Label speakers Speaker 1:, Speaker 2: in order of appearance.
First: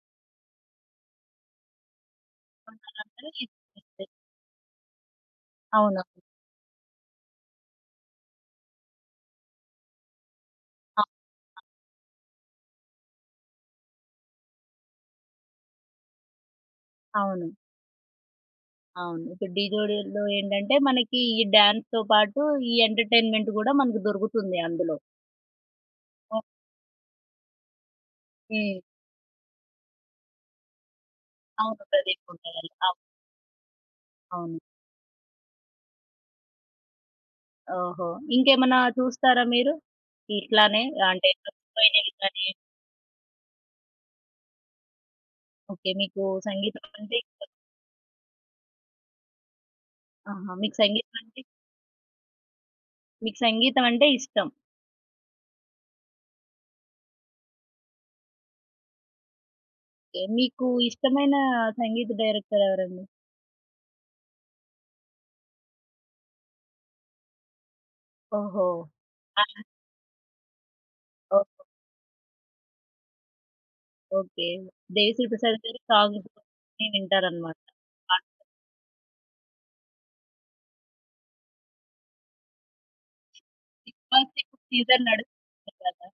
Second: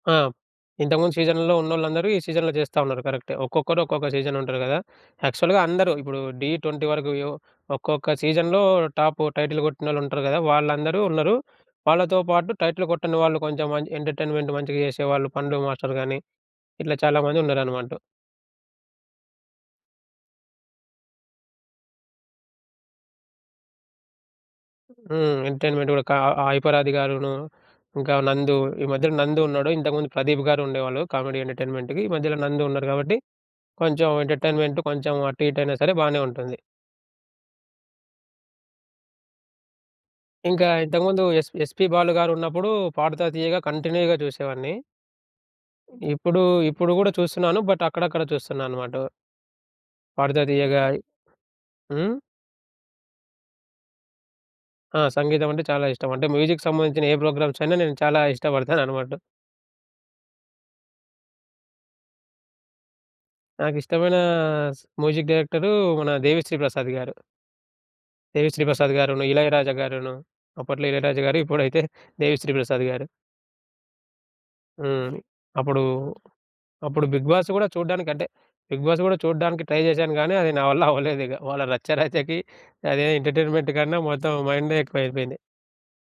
Speaker 1: ఆ! ఇంతకుముందు సీజన్‌లో ఉన్నోళ్ళందరూ ఈ సీజన్‌లో జేస్తా ఉన్నారు.
Speaker 2: ఉన్నోళ్ళందరూ
Speaker 1: కరెక్టే. ఒక్కొక్కరు
Speaker 2: నేర్చుకున్నట్టే.
Speaker 1: ఒక్కొక్క సీజన్‌లో ఉంటారు గదా! యాక్చువల్‌గా అందరూ
Speaker 2: అవును.
Speaker 1: ఇప్పుడు 'ఢీ 20' వరకు యెవ్ ఒక్కొక్క సీజన్‌లో టాప్ టైటిల్ గొట్టినోళ్ళు ఉంటారు గదా!
Speaker 2: ఆ!
Speaker 1: వాళ్ళందరూ ఉన్నరు. వాళ్ళతో పాటు టైటిల్ గొట్టని వాళ్ళు కొంచెం మంచి ఎంటర్టైన్మెంట్ మంచిగా జేసేవాళ్ళు పండు మాస్టర్ గానీ ఇట్లా చాలా మంది
Speaker 2: అవును.
Speaker 1: ఉన్నారనమాట.
Speaker 2: అవును. ఇప్పుడు ఢీ జోడిలో ఏంటంటే, మనకి ఈ డాన్స్‌తో పాటు ఈ ఎంటర్‌టైన్మెంట్ గూడా మనకు దొరుకుతుంది అందులో.
Speaker 1: హ్మ్. ఎంటర్‌టైన్మెంట్ గూడా కా
Speaker 2: అ!
Speaker 1: హైపరాది గారును, ఇంకా నందు,
Speaker 2: హ్మ్.
Speaker 1: ఈ మధ్యలో నందు ఉన్నాడు ఇంతకుముందు ప్రదీప్ గారు ఉండేవాళ్ళు కామెడీ
Speaker 2: అవును.
Speaker 1: ఎంటర్‌టైన్మెంట్‌‌కి. ఈ
Speaker 2: ప్రదీప్
Speaker 1: మధ్యల నందు
Speaker 2: ఉండేవారు.
Speaker 1: ఉన్నారు
Speaker 2: అవును.
Speaker 1: గాబట్టి కొంచెం
Speaker 2: అవును.
Speaker 1: ఎంటర్‌టైన్మెంట్ కొంచెం అటు ఇటయినా సరే బానే ఉంటుంది.
Speaker 2: ఓహో! ఇంకేమన్నా చూస్తారా మీరు?
Speaker 1: ఇంకా
Speaker 2: ఇట్లానే.
Speaker 1: ఇంతకు ముందు
Speaker 2: అంటే
Speaker 1: ఎస్ ఎస్‌పీ
Speaker 2: ఫైనల్
Speaker 1: బాలు
Speaker 2: గానీ?
Speaker 1: గారున్నప్పుడు 'పాడుతా తీయగా' కంటిన్యూగా జూసేవాడిని.
Speaker 2: ఓకే. మీకు
Speaker 1: ఇప్పుడు
Speaker 2: సంగీతం
Speaker 1: ఇప్పుడు గూడా
Speaker 2: అంటే ఇష్టం.
Speaker 1: చూస్తున్నాను బట్ అక్కడక్కడ చూస్తున్నా అనమాట. ఉ పాడుతా
Speaker 2: ఆహా! మీకు
Speaker 1: తీయగా.
Speaker 2: సంగీతం అంటే
Speaker 1: హ్మ్.
Speaker 2: మీకు సంగీతం అంటే ఇష్టం.
Speaker 1: ఆ! సంగీతం అంటే చాలా ఇష్టం. అంటే మ్యూజిక్ సంబంధించిన ఏ ప్రోగ్రామ్స్ అయినా నేను చాలా ఇష్టపడతాననమాట.
Speaker 2: ఓకే. మీకు ఇష్టమైన సంగీత డైరెక్టర్ ఎవరండి?
Speaker 1: నాకిష్టమైన స్ మ్యూజిక్ డైరెక్టరు మన 'దేవి శ్రీ' ప్రసాద్ గారు. దేవి శ్రీ
Speaker 2: ఓహో!
Speaker 1: ప్రసాద్ గారును,
Speaker 2: ఆహా!
Speaker 1: ఇళయరాజా గారును. అప్పట్లో ఇళయరాజా గారు
Speaker 2: ఓహో!
Speaker 1: ఇప్పుడైతే 'దేవి శ్రీ ప్రసాద్' గారు.
Speaker 2: ఓకే. 'దేవి
Speaker 1: హ్మ్.
Speaker 2: శ్రీ ప్రసాద్' గారి
Speaker 1: అప్పుడూ
Speaker 2: సాంగ్సన్నీ
Speaker 1: అప్పుడు బిగ్ బాస్
Speaker 2: వింటారన్నమాట
Speaker 1: గూడా చూడ్డానికి
Speaker 2: బాగా.
Speaker 1: అంటే 'బిగ్ బాస్' గూడా చూడ్డానికి ట్రై జేశాను గానీ అది నా వల్ల అవ్వలేదు ఇగ. వాళ్ళ రచ్చరచకి అదే ఎంటర్‌టైన్మెంట్
Speaker 2: 'బిగ్‌
Speaker 1: కన్నా మొత్తం
Speaker 2: బాస్' ఇప్పుడు
Speaker 1: మైండే
Speaker 2: సీజన్
Speaker 1: ఎక్కువైయిపోయింది.
Speaker 2: నడుస్తుంది గదా!